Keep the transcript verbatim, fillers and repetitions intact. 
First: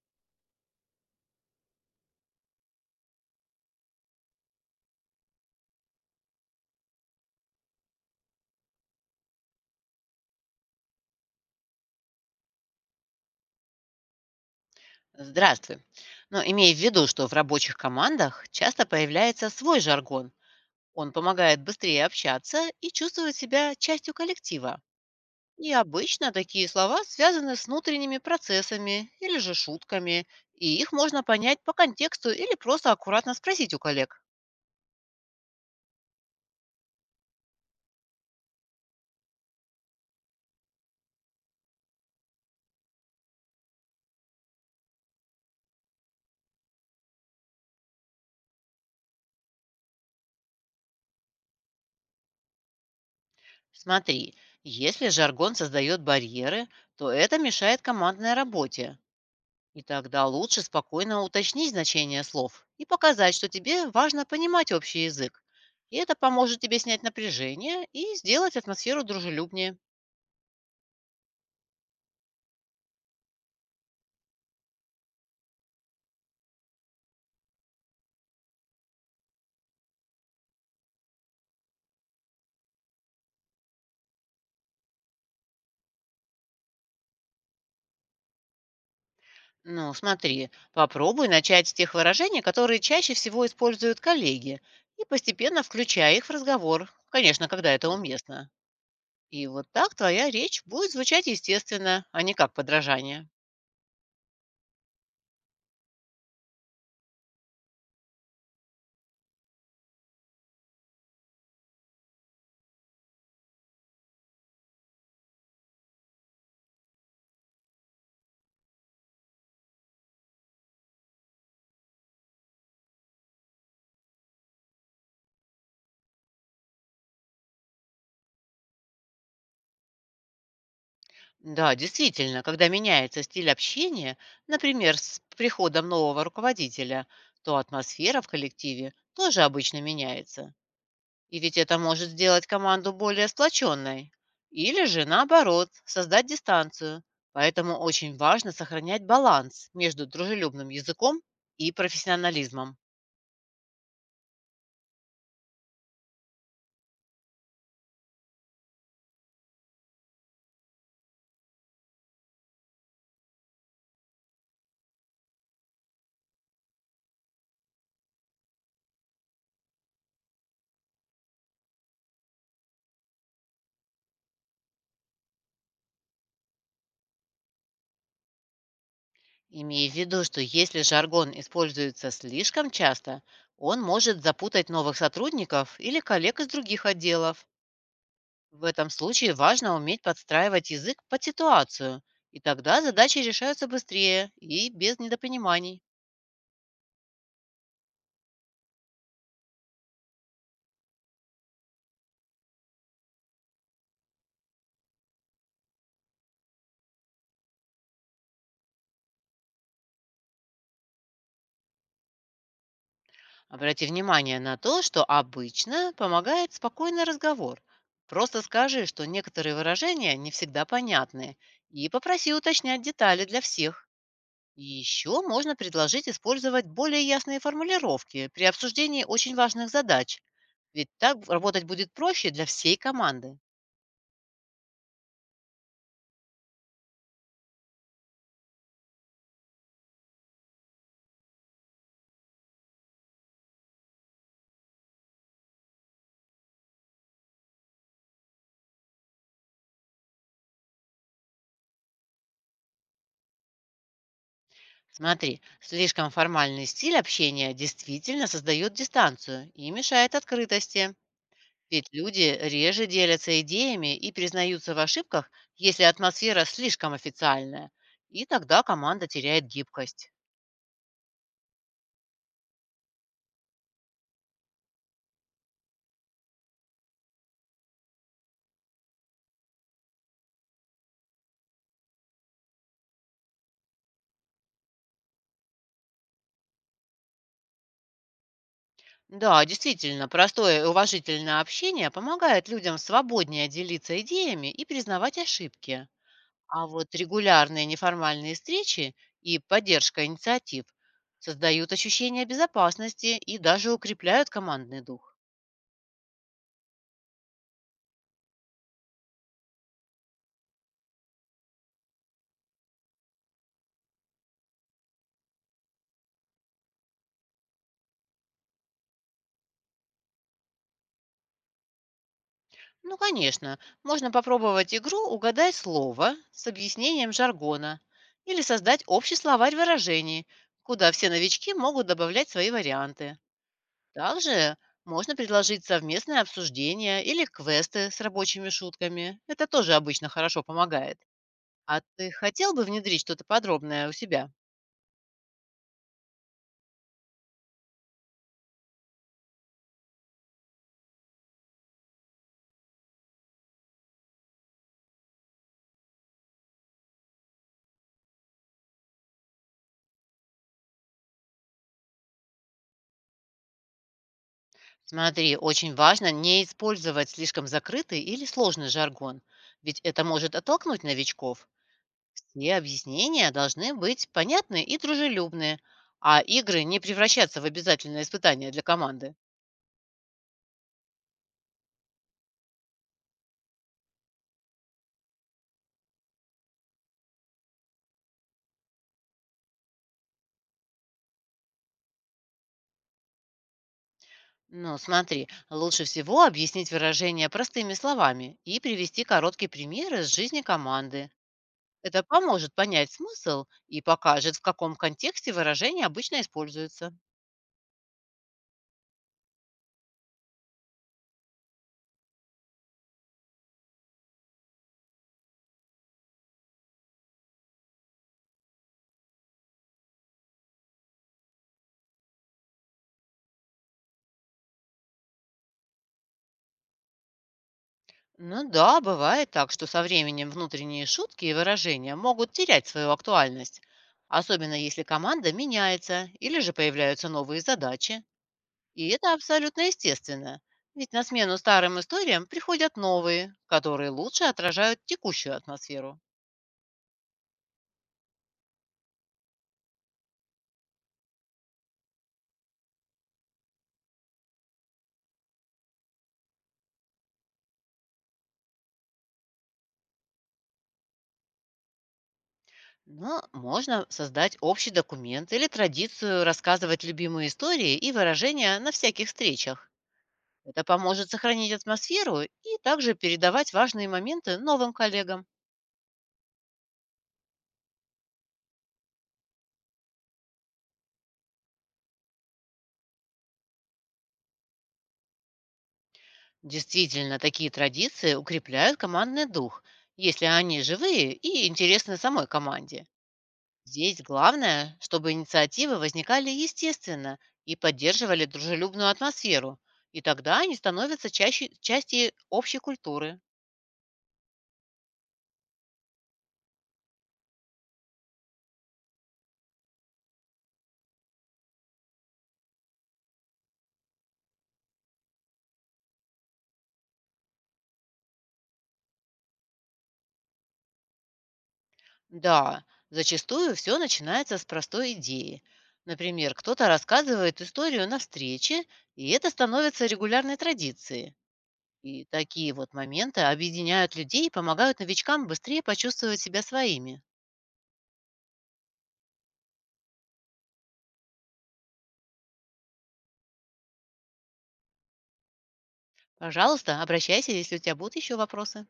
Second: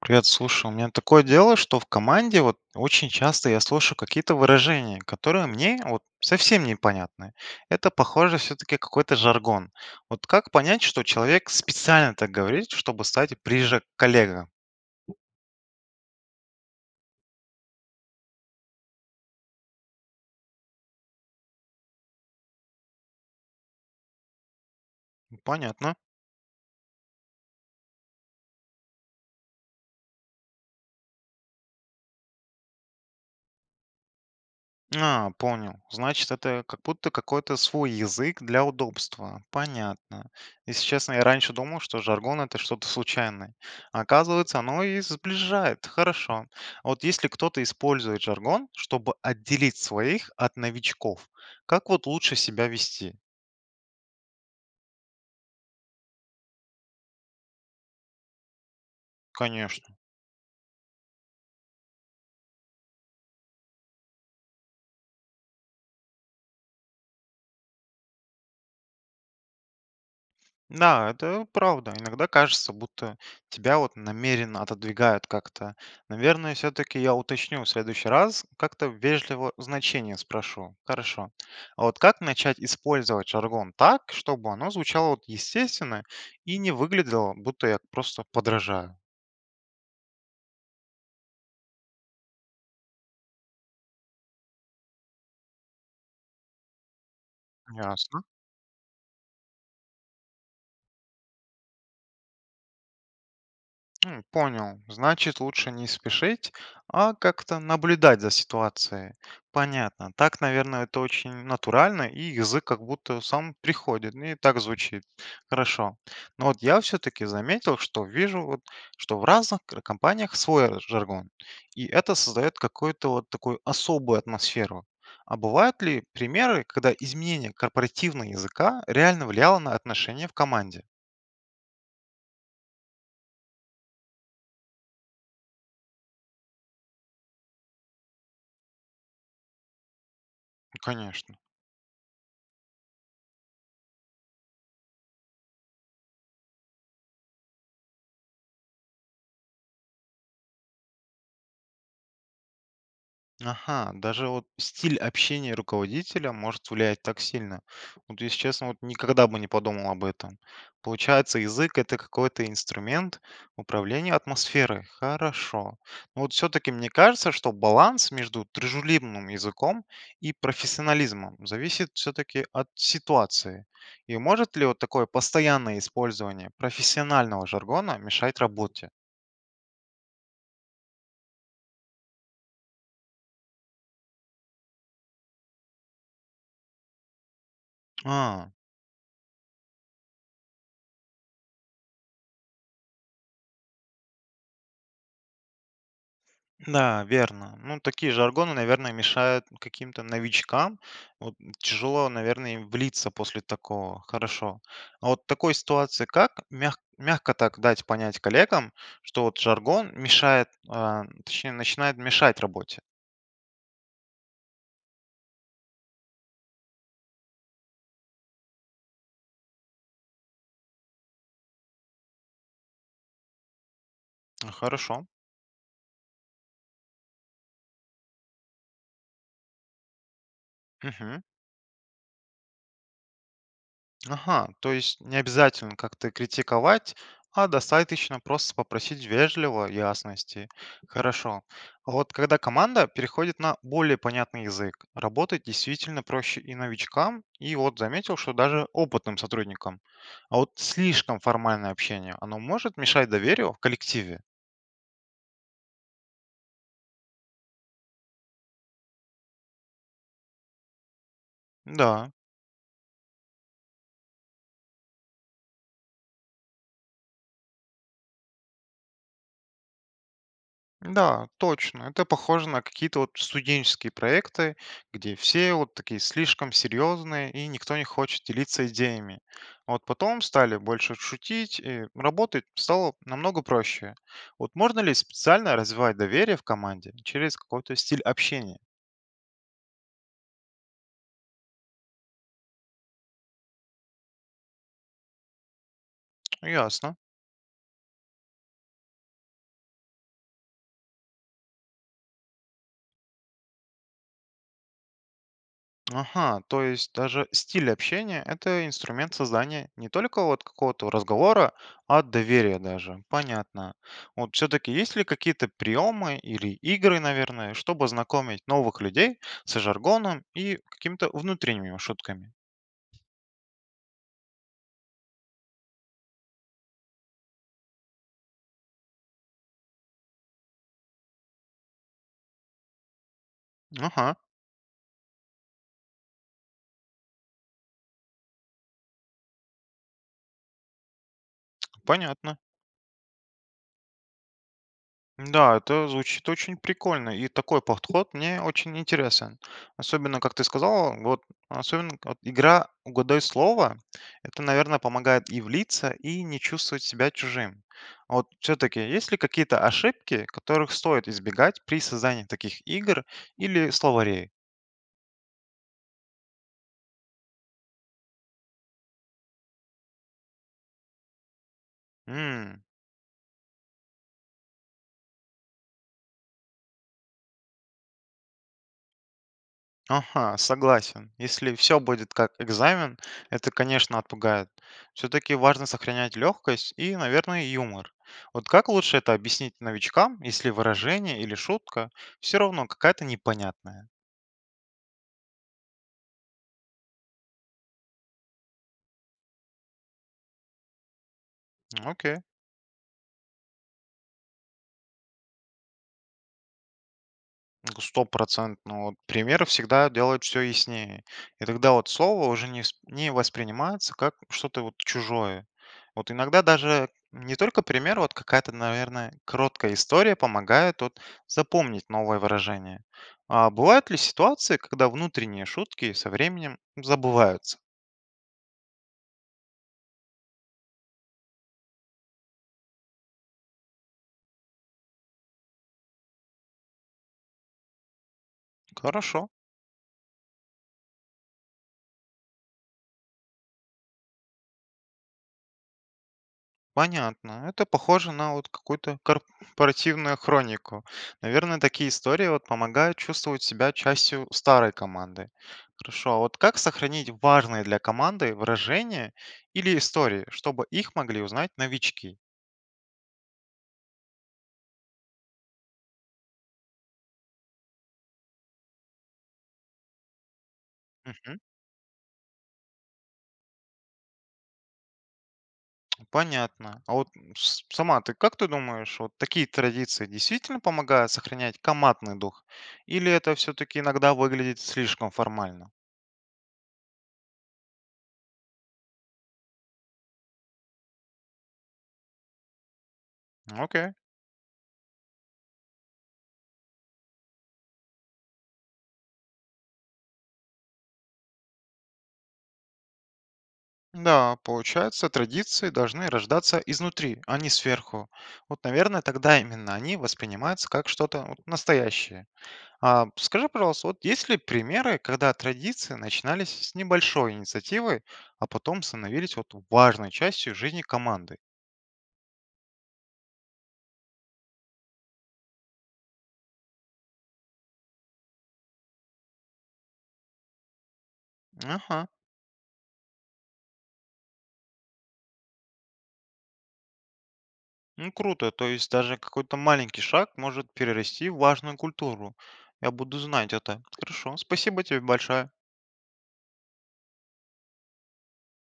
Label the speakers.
Speaker 1: Привет, слушай, у меня такое дело, что в команде вот очень часто я слышу какие-то выражения, которые мне вот совсем непонятны. Это похоже все-таки какой-то жаргон. Вот как понять, что человек специально так говорит, чтобы стать ближе к коллегам?
Speaker 2: Здравствуй. Но имея в виду, что в рабочих командах часто появляется свой жаргон. Он помогает быстрее общаться и чувствовать себя частью коллектива. И
Speaker 1: Понятно.
Speaker 2: обычно такие слова связаны с внутренними процессами или же шутками, и их можно понять по контексту или просто аккуратно спросить у коллег.
Speaker 1: А, понял. Значит, это как будто какой-то свой язык для удобства. Понятно. Если честно, я раньше думал, что жаргон это что-то случайное. А оказывается, оно и сближает. Хорошо. А вот если кто-то использует жаргон, чтобы отделить своих от новичков, как вот лучше себя вести?
Speaker 2: Смотри, если жаргон создает барьеры, то это мешает командной работе. И
Speaker 1: Конечно.
Speaker 2: тогда лучше спокойно уточнить значение слов и показать, что тебе важно понимать общий язык. И это поможет тебе снять напряжение и сделать атмосферу дружелюбнее.
Speaker 1: Да, это правда. Иногда кажется, будто тебя вот намеренно отодвигают как-то. Наверное, все-таки я уточню в следующий раз, как-то вежливо значение спрошу. Хорошо. А вот как начать использовать жаргон так, чтобы оно звучало вот естественно и не выглядело, будто я просто подражаю?
Speaker 2: Ну, смотри, попробуй начать с тех выражений, которые чаще всего используют коллеги, и постепенно включай их в разговор, конечно, когда это
Speaker 1: Ясно.
Speaker 2: уместно. И вот так твоя речь будет звучать естественно, а не как подражание.
Speaker 1: М, понял. Значит, лучше не спешить, а как-то наблюдать за ситуацией. Понятно. Так, наверное, это очень натурально, и язык как будто сам приходит, ну и так звучит. Хорошо. Но вот я все-таки заметил, что вижу, вот, что в разных кр- компаниях свой р- жаргон, и это создает какую-то вот такую особую атмосферу. А бывают ли примеры, когда изменение корпоративного языка реально влияло на отношения в команде?
Speaker 2: Да, действительно, когда меняется стиль общения, например, с приходом нового руководителя, то атмосфера в коллективе тоже обычно меняется.
Speaker 1: Конечно.
Speaker 2: И ведь это может сделать команду более сплоченной. Или же, наоборот, создать дистанцию. Поэтому очень важно сохранять баланс между дружелюбным языком и профессионализмом.
Speaker 1: Ага, даже вот стиль общения руководителя может влиять так сильно. Вот, если честно, вот никогда бы не подумал об этом. Получается, язык это какой-то инструмент управления атмосферой. Хорошо. Но вот все-таки мне кажется, что баланс между дружелюбным языком и профессионализмом зависит все-таки от ситуации. И может ли вот такое постоянное использование профессионального жаргона мешать работе?
Speaker 2: Имея в виду, что если жаргон используется слишком часто, он может запутать новых сотрудников или коллег из других отделов.
Speaker 1: А,
Speaker 2: В этом случае важно уметь подстраивать язык под ситуацию, и тогда задачи решаются быстрее и без недопониманий.
Speaker 1: да, верно. Ну, такие жаргоны, наверное, мешают каким-то новичкам. Вот тяжело, наверное, им влиться после такого. Хорошо. А вот в такой ситуации как мяг- мягко так дать понять коллегам, что вот жаргон мешает, а, точнее, начинает мешать работе?
Speaker 2: Обрати внимание на то, что обычно помогает спокойный разговор. Просто скажи, что некоторые выражения не всегда понятны, и попроси уточнять детали для всех.
Speaker 1: Ну,
Speaker 2: И
Speaker 1: хорошо.
Speaker 2: еще можно предложить использовать более ясные формулировки при обсуждении очень важных задач, ведь так
Speaker 1: Мгм.
Speaker 2: работать будет проще для всей команды.
Speaker 1: Ага, то есть не обязательно как-то критиковать, а достаточно просто попросить вежливо ясности. Хорошо. А вот когда команда переходит на более понятный язык, работать действительно проще и новичкам, и вот заметил, что даже опытным сотрудникам. А вот слишком формальное общение, оно может мешать доверию в коллективе?
Speaker 2: Смотри, слишком формальный стиль общения действительно создает дистанцию и мешает открытости. Ведь
Speaker 1: Да.
Speaker 2: люди реже делятся идеями и признаются в ошибках, если атмосфера слишком официальная. И тогда команда теряет гибкость.
Speaker 1: Да, точно. Это похоже на какие-то вот студенческие проекты, где все вот такие слишком серьезные, и никто не хочет делиться идеями. А вот потом стали больше шутить, и работать стало намного проще. Вот можно ли специально развивать доверие в команде через какой-то стиль общения?
Speaker 2: Да, действительно, простое и уважительное общение помогает людям свободнее делиться идеями и признавать ошибки.
Speaker 1: Ну,
Speaker 2: А вот
Speaker 1: ясно.
Speaker 2: регулярные неформальные встречи и поддержка инициатив создают ощущение безопасности и даже укрепляют командный дух.
Speaker 1: Ага, то есть даже стиль общения — это инструмент создания не только вот какого-то разговора, а доверия даже. Понятно. Вот все-таки есть ли какие-то приемы или игры, наверное, чтобы знакомить новых людей с жаргоном и какими-то внутренними шутками?
Speaker 2: Ну, конечно, можно попробовать игру «Угадай слово» с объяснением жаргона или создать общий словарь выражений, куда все новички могут добавлять свои варианты.
Speaker 1: Ага,
Speaker 2: Также можно предложить совместное обсуждение или квесты с рабочими шутками. Это тоже обычно хорошо помогает. А ты
Speaker 1: понятно.
Speaker 2: хотел бы внедрить что-то подробное у себя?
Speaker 1: Да, это звучит очень прикольно, и такой подход мне очень интересен. Особенно, как ты сказал, вот особенно вот игра «Угадай слово», это, наверное, помогает и влиться, и не чувствовать себя чужим. А вот все-таки есть ли какие-то ошибки, которых стоит избегать при создании таких игр или словарей?
Speaker 2: Смотри, очень важно не использовать слишком закрытый или сложный жаргон, ведь это может оттолкнуть новичков. Все объяснения должны быть понятны и дружелюбные, а игры не превращаться в обязательное испытание для команды.
Speaker 1: Ага, согласен. Если все будет как экзамен, это, конечно, отпугает. Все-таки важно сохранять легкость и, наверное, юмор. Вот как лучше это объяснить новичкам, если выражение или шутка все равно какая-то непонятная?
Speaker 2: Ну, смотри, лучше всего объяснить выражение простыми словами и привести короткие примеры из жизни команды. Это
Speaker 1: Окей.
Speaker 2: поможет понять смысл и покажет, в каком контексте выражение обычно используется.
Speaker 1: Г- Сто процентно. Вот примеры всегда делают все яснее. И тогда вот слово уже не, вс- не воспринимается как что-то вот чужое. Вот иногда даже не только пример, вот какая-то, наверное, короткая история помогает вот запомнить новое выражение. А бывают ли ситуации, когда внутренние шутки со временем забываются?
Speaker 2: Ну да, бывает так, что со временем внутренние шутки и выражения могут терять свою актуальность, особенно если команда меняется или же появляются новые задачи. И это
Speaker 1: Хорошо.
Speaker 2: абсолютно естественно, ведь на смену старым историям приходят новые, которые лучше отражают текущую атмосферу.
Speaker 1: Понятно. Это похоже на вот какую-то корпоративную хронику. Наверное, такие истории вот помогают чувствовать себя частью старой команды. Хорошо, а вот как сохранить важные для команды выражения или истории, чтобы их могли узнать новички?
Speaker 2: Но можно создать общий документ или традицию рассказывать любимые истории и выражения на всяких встречах. Это поможет
Speaker 1: Мгм.
Speaker 2: сохранить атмосферу и также передавать важные моменты новым коллегам.
Speaker 1: Понятно. А вот с- сама ты как ты думаешь, вот такие традиции действительно помогают сохранять командный дух? Или это все-таки иногда выглядит слишком формально?
Speaker 2: Действительно, такие традиции укрепляют командный дух, если они живые и интересны самой команде.
Speaker 1: Окей.
Speaker 2: Здесь главное, чтобы инициативы возникали естественно и поддерживали дружелюбную атмосферу, и тогда они становятся чаще, частью общей культуры.
Speaker 1: Да, получается, традиции должны рождаться изнутри, а не сверху. Вот, наверное, тогда именно они воспринимаются как что-то вот настоящее. А скажи, пожалуйста, вот есть ли примеры, когда традиции начинались с небольшой инициативы, а потом становились вот важной частью жизни команды?
Speaker 2: Да, зачастую все начинается с простой идеи. Например, кто-то рассказывает историю на встрече, и это становится регулярной традицией. И
Speaker 1: Ага,
Speaker 2: такие вот моменты объединяют людей и помогают новичкам быстрее почувствовать себя своими.
Speaker 1: ну круто, то есть даже какой-то маленький шаг может перерасти в важную культуру. Я буду знать это. Хорошо, спасибо тебе большое.
Speaker 2: Пожалуйста, обращайся, если у тебя будут еще вопросы.